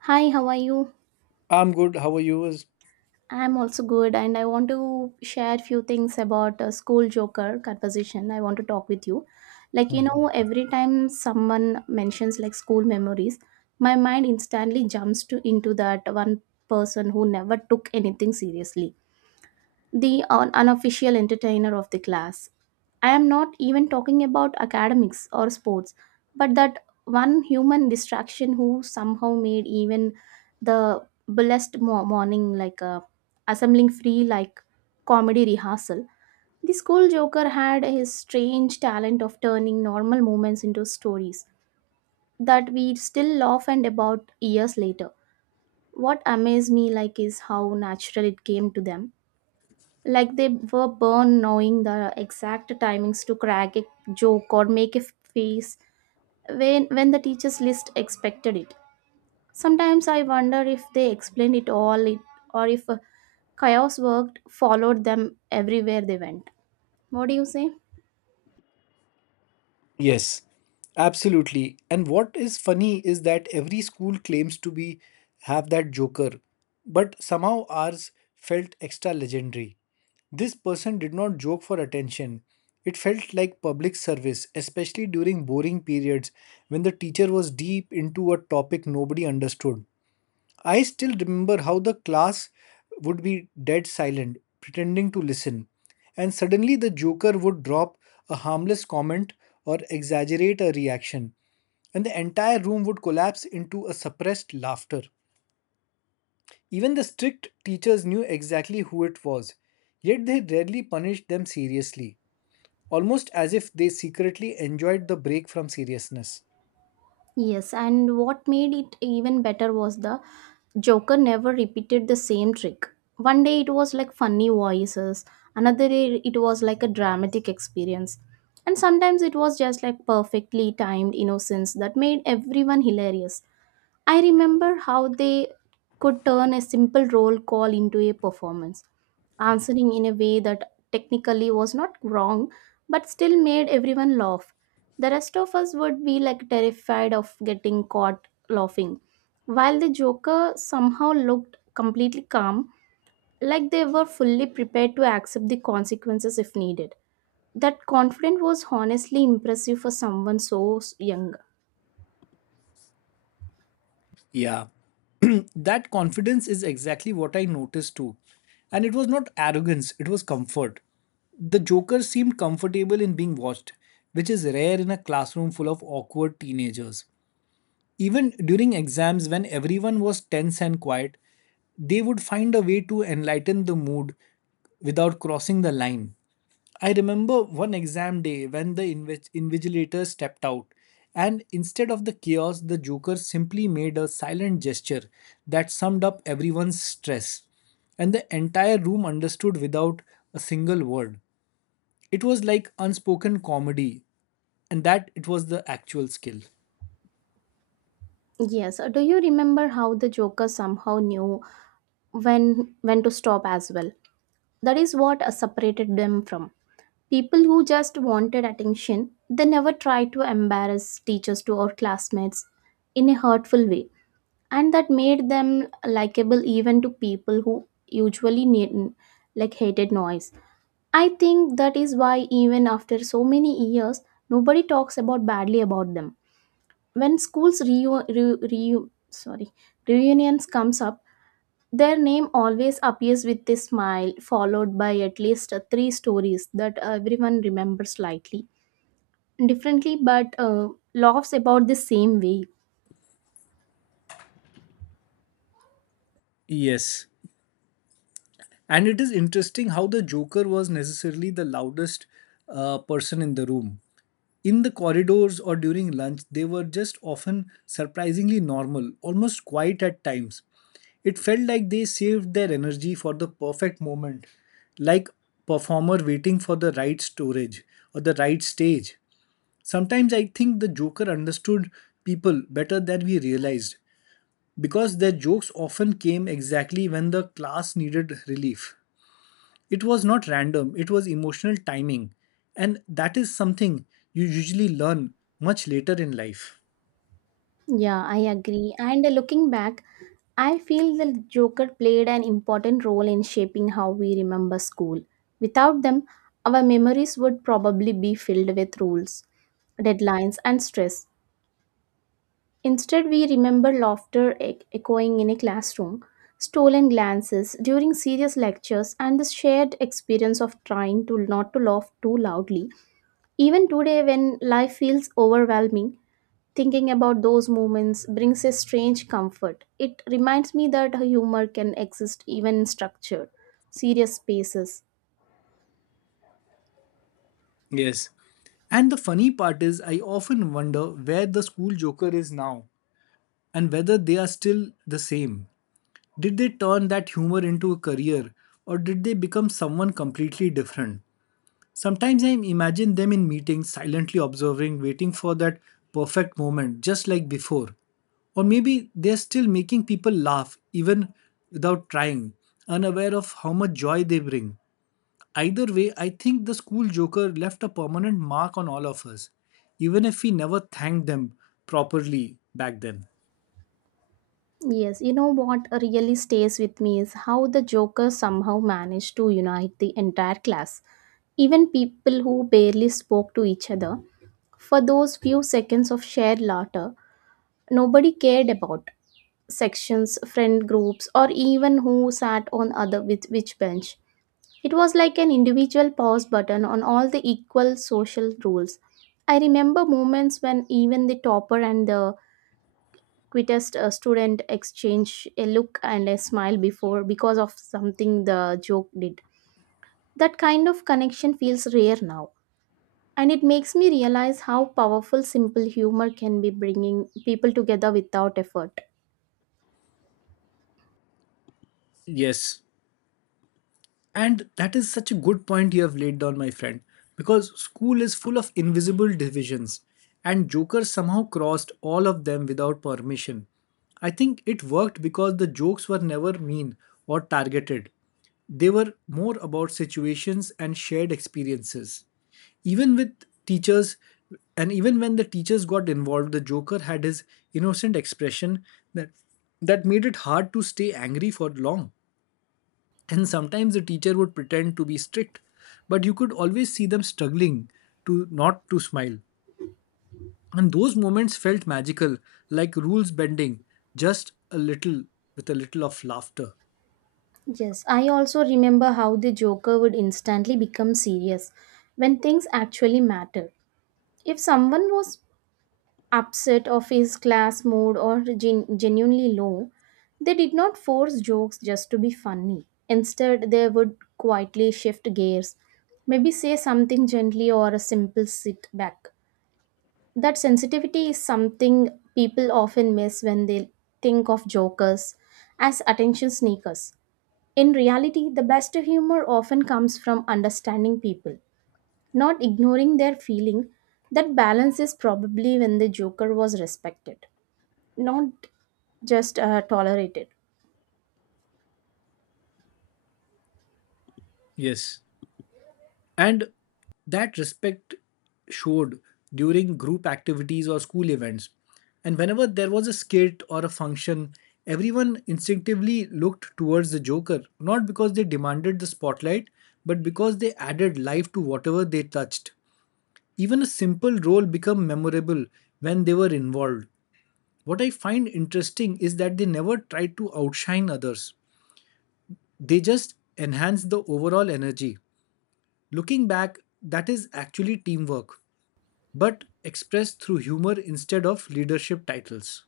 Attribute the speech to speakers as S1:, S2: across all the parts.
S1: Hi, how are you?
S2: I'm good. How are you?
S1: I'm also good, and I want to share few things about a school joker conversation. I want to talk with you. Like, you know,
S2: Mhm.
S1: every time someone mentions like school memories, my mind instantly jumps to into that one person who never took anything seriously the unofficial entertainer of the class. I am not even talking about academics or sports, but that one human distraction who somehow made even the blessed morning like a assembling free like comedy rehearsal. The school joker had his strange talent of turning normal moments into stories that we still laugh and about years later. What amazed me like is how natural it came to them like they were born knowing the exact timings to crack a joke or make a face when the teachers list expected it. Sometimes I wonder if they explained it all it, or if chaos worked followed them everywhere they went. What do you say?
S2: Yes, absolutely. And what is funny is that every school claims to be have that joker, but somehow ours felt extra legendary. This person did not joke for attention. It felt like public service, especially during boring periods when the teacher was deep into a topic nobody understood. I still remember how the class would be dead silent, pretending to listen, and suddenly the joker would drop a harmless comment or exaggerate a reaction, and the entire room would collapse into a suppressed laughter. Even the strict teachers knew exactly who it was, yet they rarely punished them seriously, almost as if they secretly enjoyed the break from seriousness.
S1: Yes, and what made it even better was the Joker never repeated the same trick. One day it was like funny voices, another day it was like a dramatic experience. And sometimes it was just like perfectly timed innocence that made everyone hilarious. I remember how they could turn a simple roll call into a performance, answering in a way that technically was not wrong but still made everyone laugh. The rest of us would be like terrified of getting caught laughing, while the joker somehow looked completely calm, like they were fully prepared to accept the consequences if needed. That confidence was honestly impressive for someone so young.
S2: Yeah. That confidence is exactly what I noticed too. And it was not arrogance, it was comfort. The Joker seemed comfortable in being watched, which is rare in a classroom full of awkward teenagers. Even during exams, when everyone was tense and quiet, they would find a way to enlighten the mood without crossing the line. I remember one exam day when the invigilator stepped out, and instead of the chaos, the joker simply made a silent gesture that summed up everyone's stress, and the entire room understood without a single word. It was like unspoken comedy, and that it was the actual skill.
S1: Yes. Do you remember how the Joker somehow knew when to stop as well? That is what separated them from people who just wanted attention. They never tried to embarrass teachers to or classmates in a hurtful way, and that made them likable even to people who usually need, like hated noise. I think that is why even after so many years, nobody talks about badly about them when schools reu- re- re sorry reunions comes up. Their name always appears with a smile followed by at least three stories that everyone remembers slightly differently but laughs about the same way.
S2: Yes. And it is interesting how the Joker was necessarily the loudest person in the room. In the corridors or during lunch, they were just often surprisingly normal, almost quiet at times. It felt like they saved their energy for the perfect moment, like performer waiting for the right storage or the right stage. Sometimes I think the Joker understood people better than we realized because their jokes often came exactly when the class needed relief. It was not random, it was emotional timing. And that is something you usually learn much later in life.
S1: Yeah, I agree, and looking back I feel the joker played an important role in shaping how we remember school. Without them our memories would probably be filled with rules, deadlines and stress. Instead, we remember laughter echoing in a classroom, stolen glances during serious lectures, and the shared experience of trying to not to laugh too loudly. Even today, when life feels overwhelming, thinking about those moments brings a strange comfort. It reminds me that humor can exist even in structured, serious spaces.
S2: Yes. And the funny part is, I often wonder where the school joker is now and whether they are still the same. Did they turn that humor into a career or did they become someone completely different? Sometimes I imagine them in meetings, silently observing, waiting for that perfect moment, just like before. Or maybe they're still making people laugh, even without trying, unaware of how much joy they bring. Either way, I think the school joker left a permanent mark on all of us, even if we never thanked them properly back then.
S1: Yes, you know what really stays with me is how the Joker somehow managed to unite the entire class. Even people who barely spoke to each other, for those few seconds of shared laughter, nobody cared about sections, friend groups, or even who sat on other with which bench. It was like an individual pause button on all the equal social rules. I remember moments when even the topper and the quittest student exchanged a look and a smile before because of something the joke did. That kind of connection feels rare now. And it makes me realize how powerful simple humor can be bringing people together without effort.
S2: Yes, and that is such a good point you have laid down, my friend, because school is full of invisible divisions, and Joker somehow crossed all of them without permission. I think it worked because the jokes were never mean or targeted. They were more about situations and shared experiences. Even with teachers, and even when the teachers got involved, the Joker had his innocent expression that, that made it hard to stay angry for long. And sometimes the teacher would pretend to be strict, but you could always see them struggling to not to smile. And those moments felt magical, like rules bending, just a little with a little of laughter.
S1: Yes, I also remember how the Joker would instantly become serious when things actually matter. If someone was upset of his class mood or genuinely low, they did not force jokes just to be funny. Instead, they would quietly shift gears, maybe say something gently or a simple sit back. That sensitivity is something people often miss when they think of jokers as attention sneakers. In reality, the best humor often comes from understanding people, not ignoring their feeling. That balance is probably when the joker was respected, not just tolerated.
S2: Yes. And that respect showed during group activities or school events. And whenever there was a skit or a function, everyone instinctively looked towards the Joker, not because they demanded the spotlight, but because they added life to whatever they touched. Even a simple role became memorable when they were involved. What I find interesting is that they never tried to outshine others, they just enhanced the overall energy. Looking back, that is actually teamwork, but expressed through humor instead of leadership titles.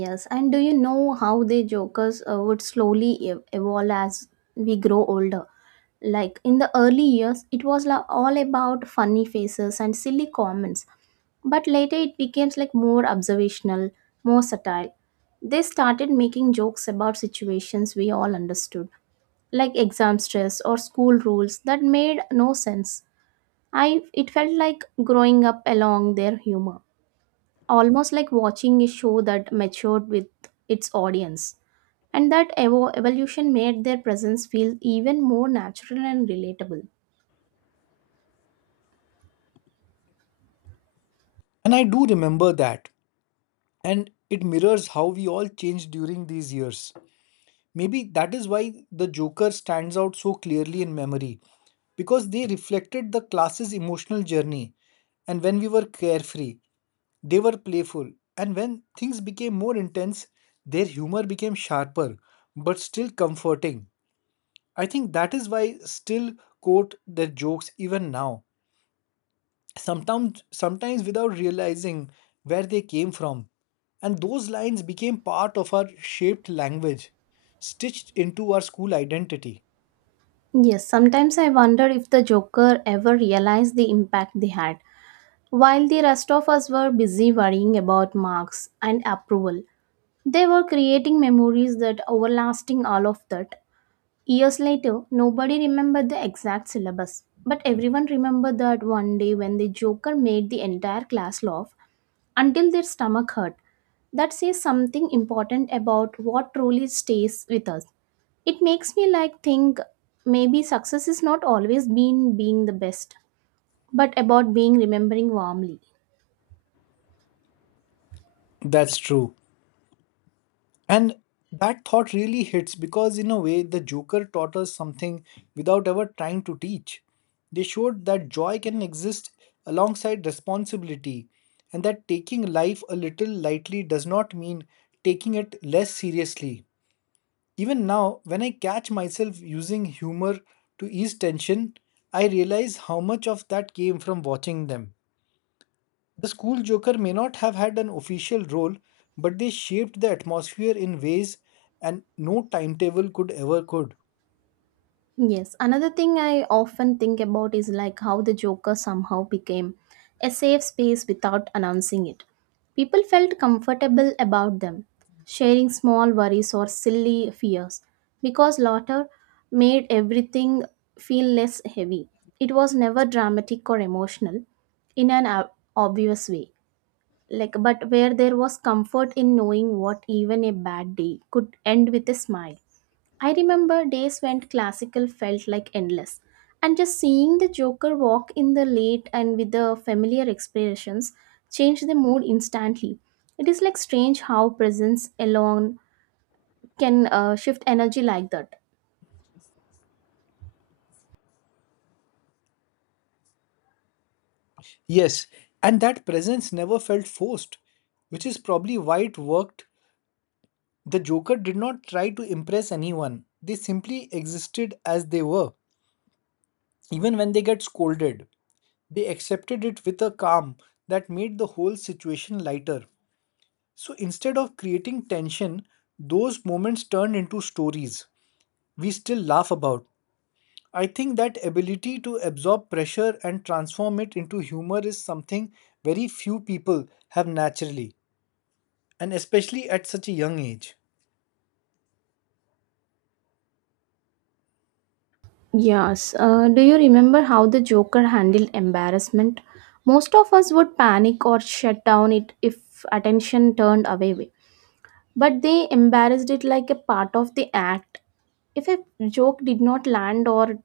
S1: Yes, and do you know how the jokers would slowly evolve as we grow older? Like in the early years, it was all about funny faces and silly comments, but later it became like more observational, more subtle. They started making jokes about situations we all understood, like exam stress or school rules that made no sense. I it felt like growing up along their humor, almost like watching a show that matured with its audience. And that evolution made their presence feel even more natural and relatable.
S2: And I do remember that. And it mirrors how we all changed during these years. Maybe that is why the Joker stands out so clearly in memory, because they reflected the class's emotional journey. And when we were carefree, they were playful. And when things became more intense, their humor became sharper, but still comforting. I think that is why still quote their jokes even now, sometimes without realizing where they came from, and those lines became part of our shaped language, stitched into our school identity.
S1: Yes, sometimes I wonder if the Joker ever realized the impact they had. While the rest of us were busy worrying about marks and approval, they were creating memories that overlasting all of that. Years later, nobody remembered the exact syllabus, but everyone remembered that one day when the Joker made the entire class laugh until their stomach hurt. That says something important about what truly stays with us. It makes me like think maybe success is not always been being the best, but about being remembering warmly.
S2: That's true. And that thought really hits, because in a way the joker taught us something without ever trying to teach. They showed that joy can exist alongside responsibility, and that taking life a little lightly does not mean taking it less seriously. Even now, when I catch myself using humor to ease tension, I realize how much of that came from watching them. The school joker may not have had an official role, but they shaped the atmosphere in ways and no timetable could ever could.
S1: Yes, another thing I often think about is like how the Joker somehow became a safe space without announcing it. People felt comfortable about them, sharing small worries or silly fears, because laughter made everything feel less heavy. It was never dramatic or emotional in an obvious way. Like, but where there was comfort in knowing what even a bad day could end with a smile. I remember days when classical felt like endless, and just seeing the Joker walk in the late and with the familiar expressions changed the mood instantly. It is like strange how presence alone can shift energy like that.
S2: Yes, and that presence never felt forced, which is probably why it worked. The Joker did not try to impress anyone. They simply existed as they were, even when they get scolded. They accepted it with a calm that made the whole situation lighter. So instead of creating tension, those moments turned into stories we still laugh about. I think that ability to absorb pressure and transform it into humor is something very few people have naturally, and especially at such a young age.
S1: Yes, do you remember how the Joker handled embarrassment? Most of us would panic or shut down it if attention turned away, but they embarrassed it like a part of the act. If a joke did not land or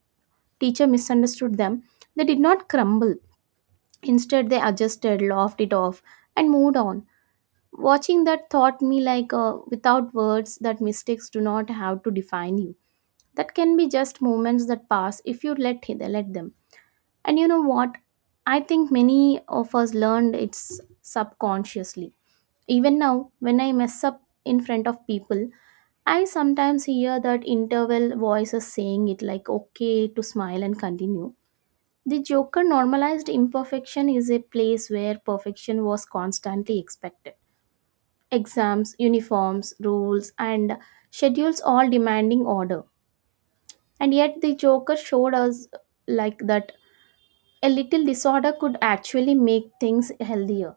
S1: teacher misunderstood them, they did not crumble. Instead, they adjusted, laughed it off, and moved on. Watching that taught me, like, without words, that mistakes do not have to define you. That can be just moments that pass if you let them. And you know what? I think many of us learned it subconsciously. Even now, when I mess up in front of people, I sometimes hear that interval voices saying it like okay to smile and continue. The Joker normalized imperfection is a place where perfection was constantly expected. Exams, uniforms, rules, and schedules all demanding order. And yet, the Joker showed us like that a little disorder could actually make things healthier.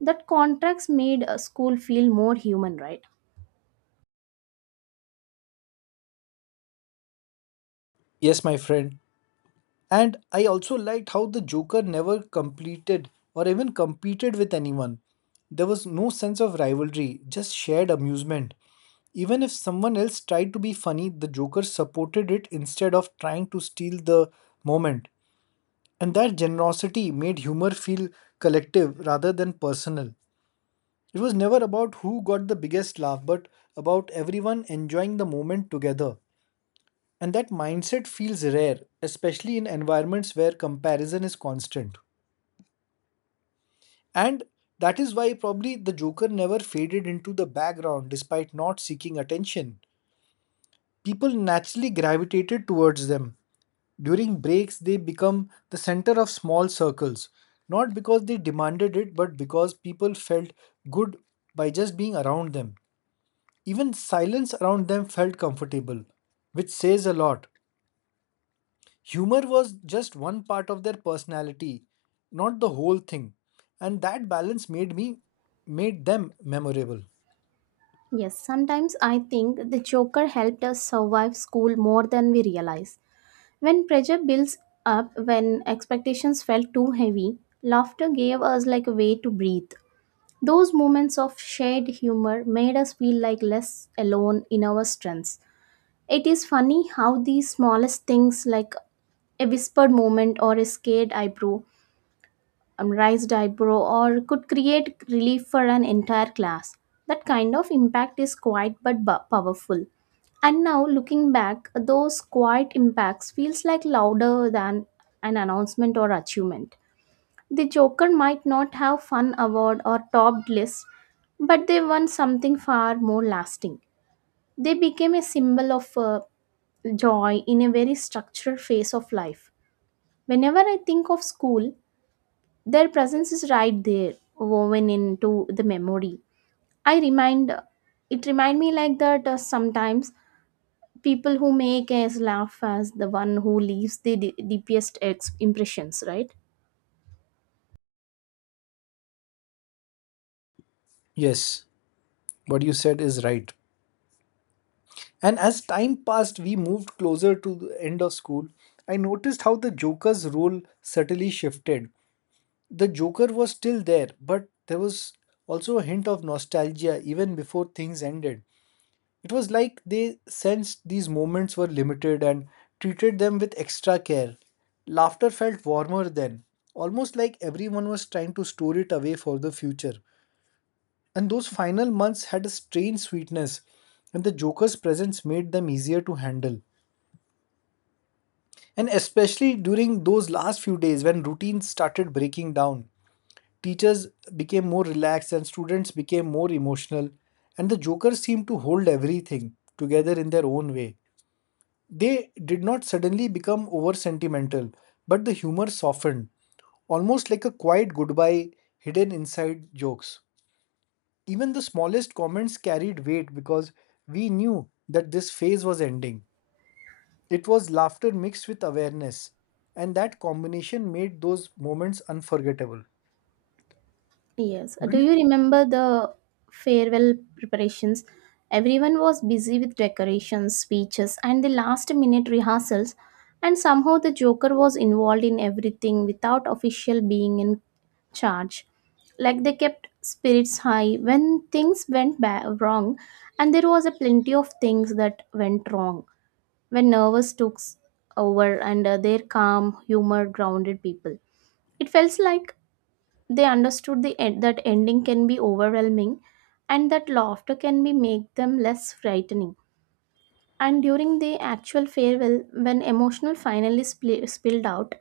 S1: That contracts made a school feel more human, right?
S2: Yes, my friend. And I also liked how the Joker never completed or even competed with anyone. There was no sense of rivalry, just shared amusement. Even if someone else tried to be funny, the Joker supported it instead of trying to steal the moment. And that generosity made humor feel collective rather than personal. It was never about who got the biggest laugh, but about everyone enjoying the moment together. And that mindset feels rare, especially in environments where comparison is constant. And that is why probably the Joker never faded into the background despite not seeking attention. People naturally gravitated towards them. During breaks, they become the center of small circles, not because they demanded it, but because people felt good by just being around them. Even silence around them felt comfortable, which says a lot. Humor was just one part of their personality, not the whole thing. And that balance made them memorable.
S1: Yes, sometimes I think the Joker helped us survive school more than we realize. When pressure builds up, when expectations felt too heavy, laughter gave us like a way to breathe. Those moments of shared humor made us feel like less alone in our strengths. It is funny how these smallest things like a whispered moment or a scared eyebrow raised eyebrow or could create relief for an entire class. That kind of impact is quiet but powerful. And now looking back, those quiet impacts feels like louder than an announcement or achievement. The Joker might not have fun award or topped list, but they won something far more lasting. They became a symbol of joy in a very structured phase of life. Whenever I think of school, their presence is right there, woven into the memory. I remind it remind me like that sometimes people who make us laugh as the one who leaves the deepest impressions, right?
S2: Yes, what you said is right. And as time passed, we moved closer to the end of school. I noticed how the Joker's role subtly shifted. The Joker was still there, but there was also a hint of nostalgia even before things ended. It was like they sensed these moments were limited and treated them with extra care. Laughter felt warmer then, almost like everyone was trying to store it away for the future. And those final months had a strange sweetness, and the Joker's presence made them easier to handle. And especially during those last few days when routines started breaking down, teachers became more relaxed and students became more emotional, and the jokers seemed to hold everything together in their own way. They did not suddenly become over sentimental, but the humor softened, almost like a quiet goodbye hidden inside jokes. Even the smallest comments carried weight because we knew that this phase was ending. It was laughter mixed with awareness, and that combination made those moments unforgettable.
S1: Yes.
S2: Do
S1: Do
S2: you?
S1: you remember the farewell preparations? Everyone was busy with decorations, speeches, and the last minute rehearsals, and somehow the Joker was involved in everything without official being in charge. Like they kept spirits high when things went wrong, and there was a plenty of things that went wrong when nervous over and their calm, humor grounded people. It felt like they understood the end, that ending can be overwhelming and that laughter can be make them less frightening. And during the actual farewell, when emotional finally spli spilled out,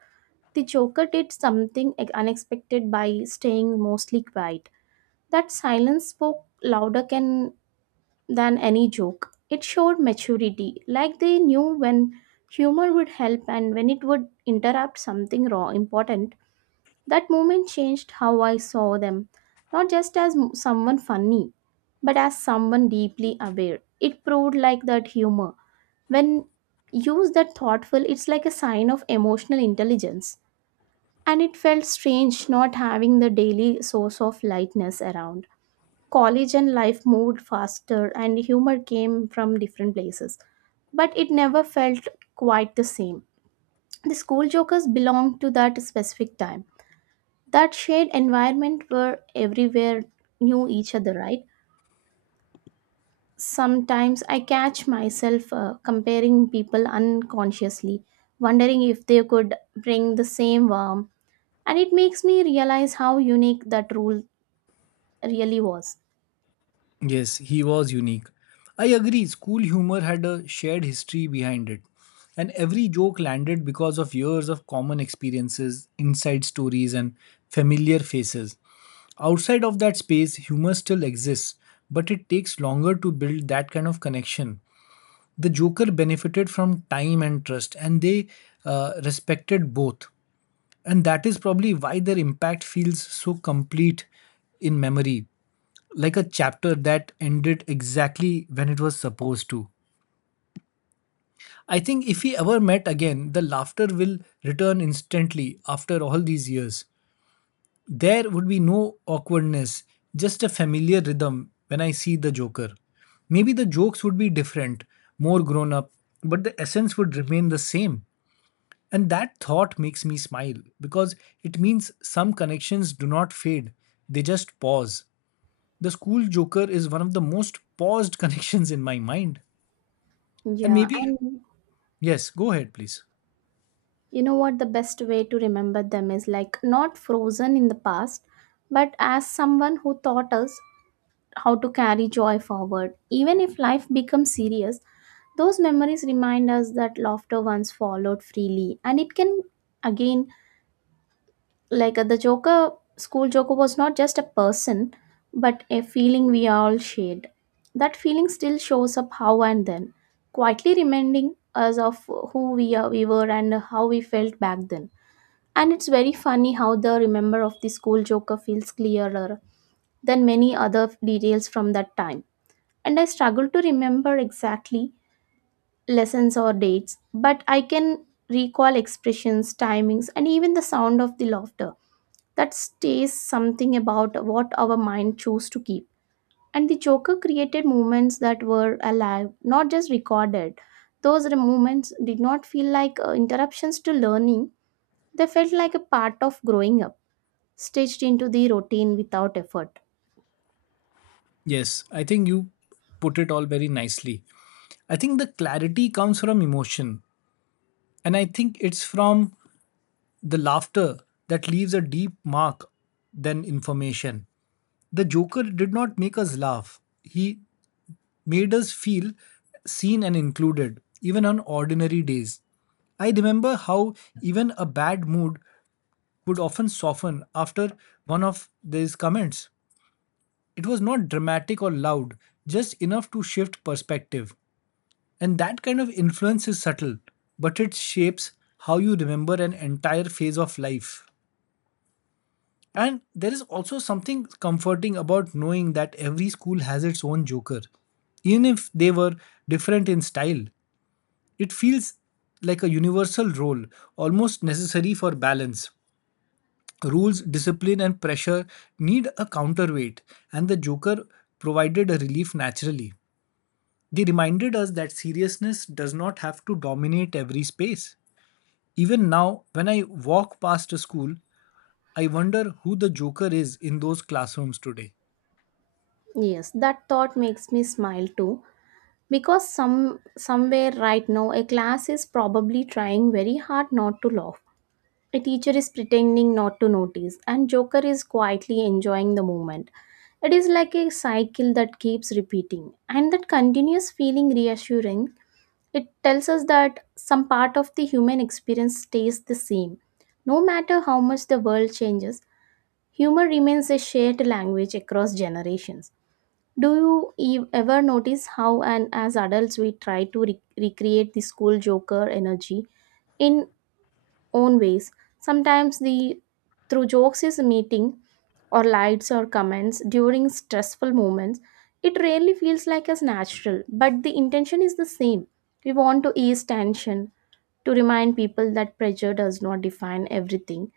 S1: the Joker did something unexpected by staying mostly quiet. That silence spoke louder can, than any joke. It showed maturity, like they knew when humor would help and when it would interrupt something raw important. That moment changed how I saw them, not just as someone funny, but as someone deeply aware. It proved like that humor. When used that thoughtful, it's like a sign of emotional intelligence. And it felt strange not having the daily source of lightness around. College and life moved faster, and humor came from different places, but it never felt quite the same. The school jokers belonged to that specific time, that shared environment where everywhere knew each other, right? Sometimes I catch myself comparing people unconsciously, wondering if they could bring the same warmth, and it makes me realize how unique that rule really was.
S2: Yes, he was unique. I agree, school humor had a shared history behind it, and every joke landed because of years of common experiences, inside stories, and familiar faces. Outside of that space, humor still exists, but it takes longer to build that kind of connection. The Joker benefited from time and trust, and they respected both, and that is probably why their impact feels so complete in memory, like a chapter that ended exactly when it was supposed to. I think if we ever met again the laughter will return instantly. After all these years, there would be no awkwardness, just a familiar rhythm when I see the joker. Maybe the jokes would be different, more grown up, but the essence would remain the same. And that thought makes me smile because it means some connections do not fade, they just pause. The school joker is one of the most paused connections in my mind. And
S1: Yeah,
S2: maybe,
S1: and
S2: yes, go ahead, please.
S1: you know what? The best way to remember them is like not frozen in the past, but as someone who taught us how to carry joy forward. Even if life becomes serious, those memories remind us that laughter once followed freely. And it can, again, like the Joker, school Joker was not just a person, but a feeling we all shared. That feeling still shows up how and then, quietly reminding us of who we, are, we were and how we felt back then. And it's very funny how the remember of the school Joker feels clearer than many other details from that time, and I struggle to remember exactly lessons or dates, but I can recall expressions, timings, and even the sound of the laughter. That stays something about what our mind chose to keep. And the Joker created moments that were alive, not just recorded. Moments did not feel like interruptions to learning, they felt like a part of growing up, stitched into the routine without effort.
S2: Yes, I think you put it all very nicely. I think the clarity comes from emotion, and I think it's from the laughter that leaves a deep mark than information. The Joker did not make us laugh, he made us feel seen and included, even on ordinary days. I remember how even a bad mood would often soften after one of these comments. It was not dramatic or loud, just enough to shift perspective. And that kind of influence is subtle, but it shapes how you remember an entire phase of life. And there is also something comforting about knowing that every school has its own joker, even if they were different in style. It feels like a universal role, almost necessary for balance. Rules, discipline, and pressure need a counterweight, and the Joker provided a relief naturally. They reminded us that seriousness does not have to dominate every space. Even now, when I walk past a school, I wonder who the Joker is in those classrooms today.
S1: Yes, that thought makes me smile too, because somewhere right now a class is probably trying very hard not to laugh, a teacher is pretending not to notice, and joker is quietly enjoying the moment. It is like a cycle that keeps repeating, and that continuous feeling reassuring. It tells us that some part of the human experience stays the same, no matter how much the world changes. Humor remains a shared language across generations. Do you ever notice how, and as adults, we try to recreate the school joker energy in own ways? Sometimes the through jokes is meeting, or lights or comments during stressful moments. It rarely feels like as natural, but the intention is the same. We want to ease tension, to remind people that pressure does not define everything.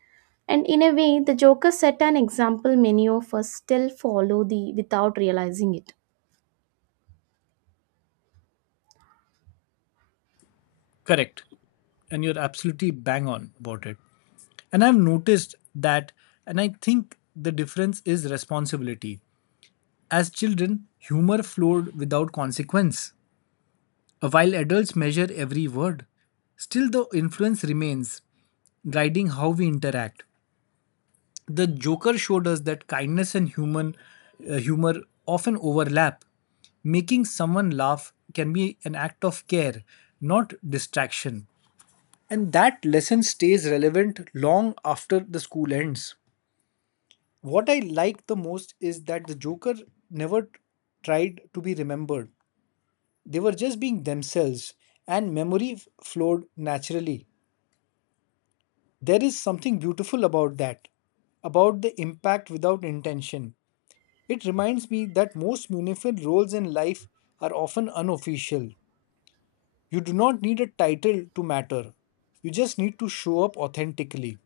S1: And in a way, the Joker set an example many of us still follow the without realizing it.
S2: Correct. And you're absolutely bang on about it. And I've noticed that, and I think the difference is responsibility. As children, humor flowed without consequence, while adults measure every word. Still, the influence remains, guiding how we interact. The Joker showed us that kindness and human humor often overlap. Making someone laugh can be an act of care, not distraction. And that lesson stays relevant long after the school ends. What I like the most is that the Joker never tried to be remembered. They were just being themselves, and memory flowed naturally. There is something beautiful about that, about the impact without intention. It reminds me that most meaningful roles in life are often unofficial. You do not need a title to matter, you just need to show up authentically.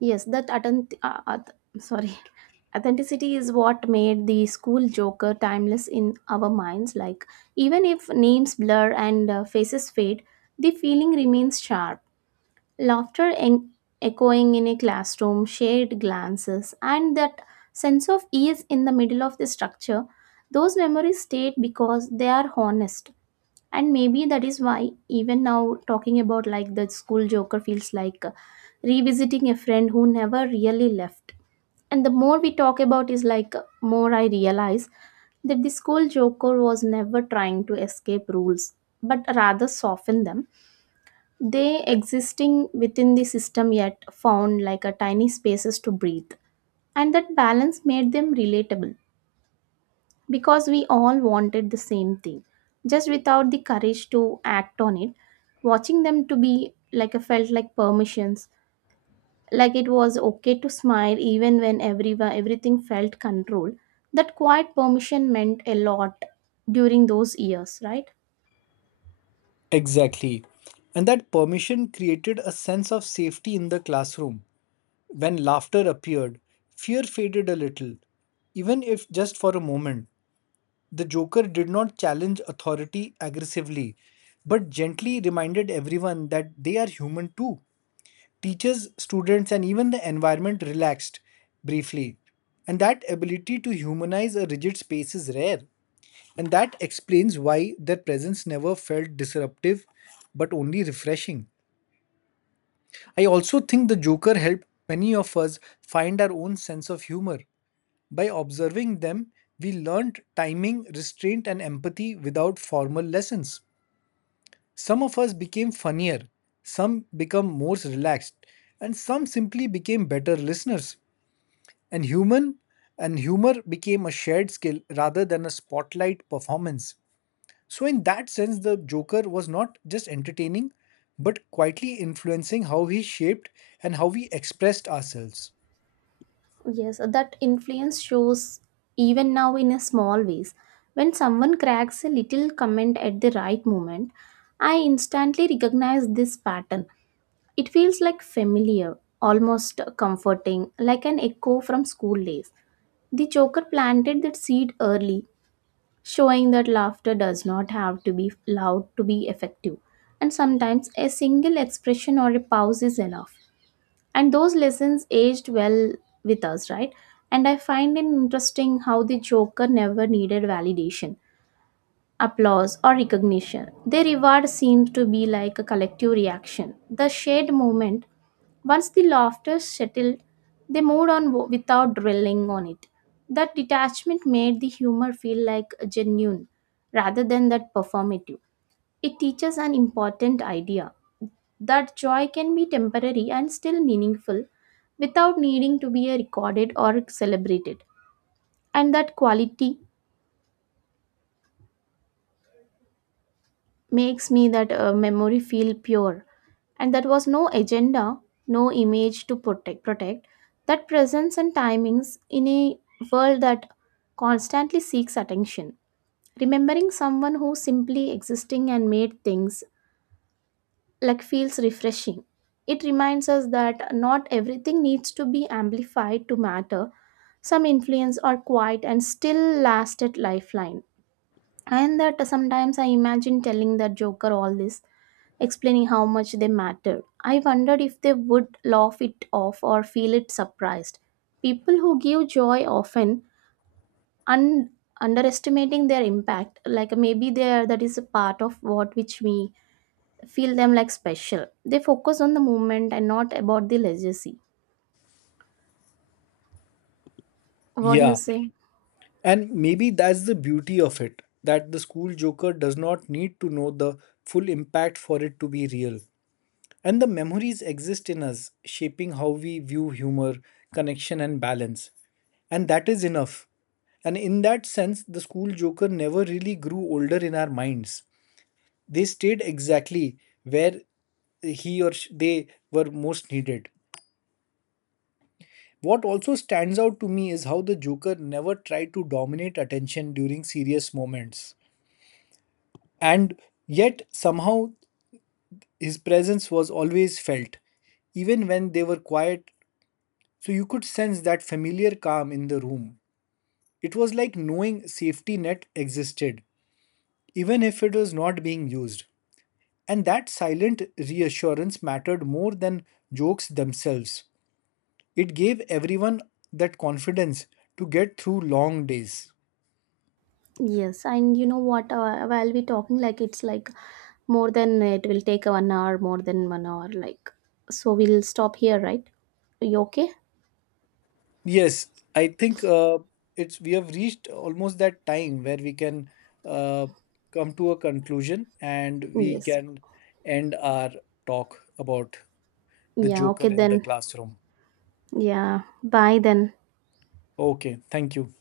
S1: Yes, that atten- uh, uh, sorry, Authenticity is what made the school joker timeless in our minds. Like even if names blur and faces fade, the feeling remains sharp. Laughter en- echoing in a classroom, shared glances, and that sense of ease in the middle of the structure. Those memories stayed because they are honest, and maybe that is why even now talking about like the school joker feels like revisiting a friend who never really left. And the more we talk about is like more I realize that the school joker was never trying to escape rules, but rather soften them. They existing within the system, yet found like a tiny spaces to breathe, and that balance made them relatable, because we all wanted the same thing, just without the courage to act on it. Watching them to be like a felt like permissions, like it was okay to smile even when everyone everything felt controlled. That quiet permission meant a lot during those years, right?
S2: Exactly. And that permission created a sense of safety in the classroom. When laughter appeared, fear faded a little, even if just for a moment. The Joker did not challenge authority aggressively, but gently reminded everyone that they are human too. Teachers, students, and even the environment relaxed briefly. And that ability to humanize a rigid space is rare. And that explains why their presence never felt disruptive but only refreshing. I also think the Joker helped many of us find our own sense of humor. By observing them, we learned timing, restraint, and empathy without formal lessons. Some of us became funnier, some became more relaxed, and some simply became better listeners. And human and humor became a shared skill rather than a spotlight performance. So, in that sense, the Joker was not just entertaining, but quietly influencing how we shaped and how we expressed ourselves.
S1: Yes, that influence shows even now in a small ways. When someone cracks a little comment at the right moment, I instantly recognize this pattern. It feels like familiar, almost comforting, like an echo from school days. The choker planted that seed early, showing that laughter does not have to be loud to be effective. And sometimes a single expression or a pause is enough. And those lessons aged well with us, right? And I find it interesting how the joker never needed validation, applause, or recognition. Their reward seems to be like a collective reaction. The shared movement, once the laughter settled, they without dwelling on it. That detachment made the humor feel like genuine rather than that performative. It teaches an important idea, that joy can be temporary and still meaningful without needing to be recorded or celebrated. And that quality makes me that memory feel pure, and that was no agenda, no image to protect, that presence and timings in a world that constantly seeks attention. Remembering someone who simply existing and made things like feels refreshing. It reminds us that not everything needs to be amplified to matter. Some influence are quiet and still last at lifeline. And that sometimes I imagine telling that joker all this, explaining how much they mattered. I wondered if they would laugh it off or feel it surprised. People who give joy often un- underestimating their impact, like maybe there that is a part of what which we feel them like special. They focus on the moment and not about the legacy. What do you
S2: Yeah,
S1: say?
S2: and maybe that's the beauty of it, that the school joker does not need to know the full impact for it to be real. And the memories exist in us, shaping how we view humor, connection, and balance. And that is enough. And in that sense, the school joker never really grew older in our minds. They stayed exactly where they were most needed. What also stands out to me is how the Joker never tried to dominate attention during serious moments, and yet somehow his presence was always felt, even when they were quiet. So you could sense that familiar calm in the room. It was like knowing safety net existed even if it was not being used, and that silent reassurance mattered more than jokes themselves. It gave everyone that confidence to get through long days.
S1: Yes, and you know what? Will be talking, like it's like more than it will take 1 hour, more than 1 hour, like so we'll stop here, right? You okay?
S2: Yes, I think it's we have reached almost that time where we can uh, come to a conclusion and we
S1: Yes.
S2: can end our talk about the
S1: Yeah,
S2: Joker
S1: okay
S2: in the
S1: then.
S2: classroom.
S1: Yeah, bye then.
S2: Okay, thank you.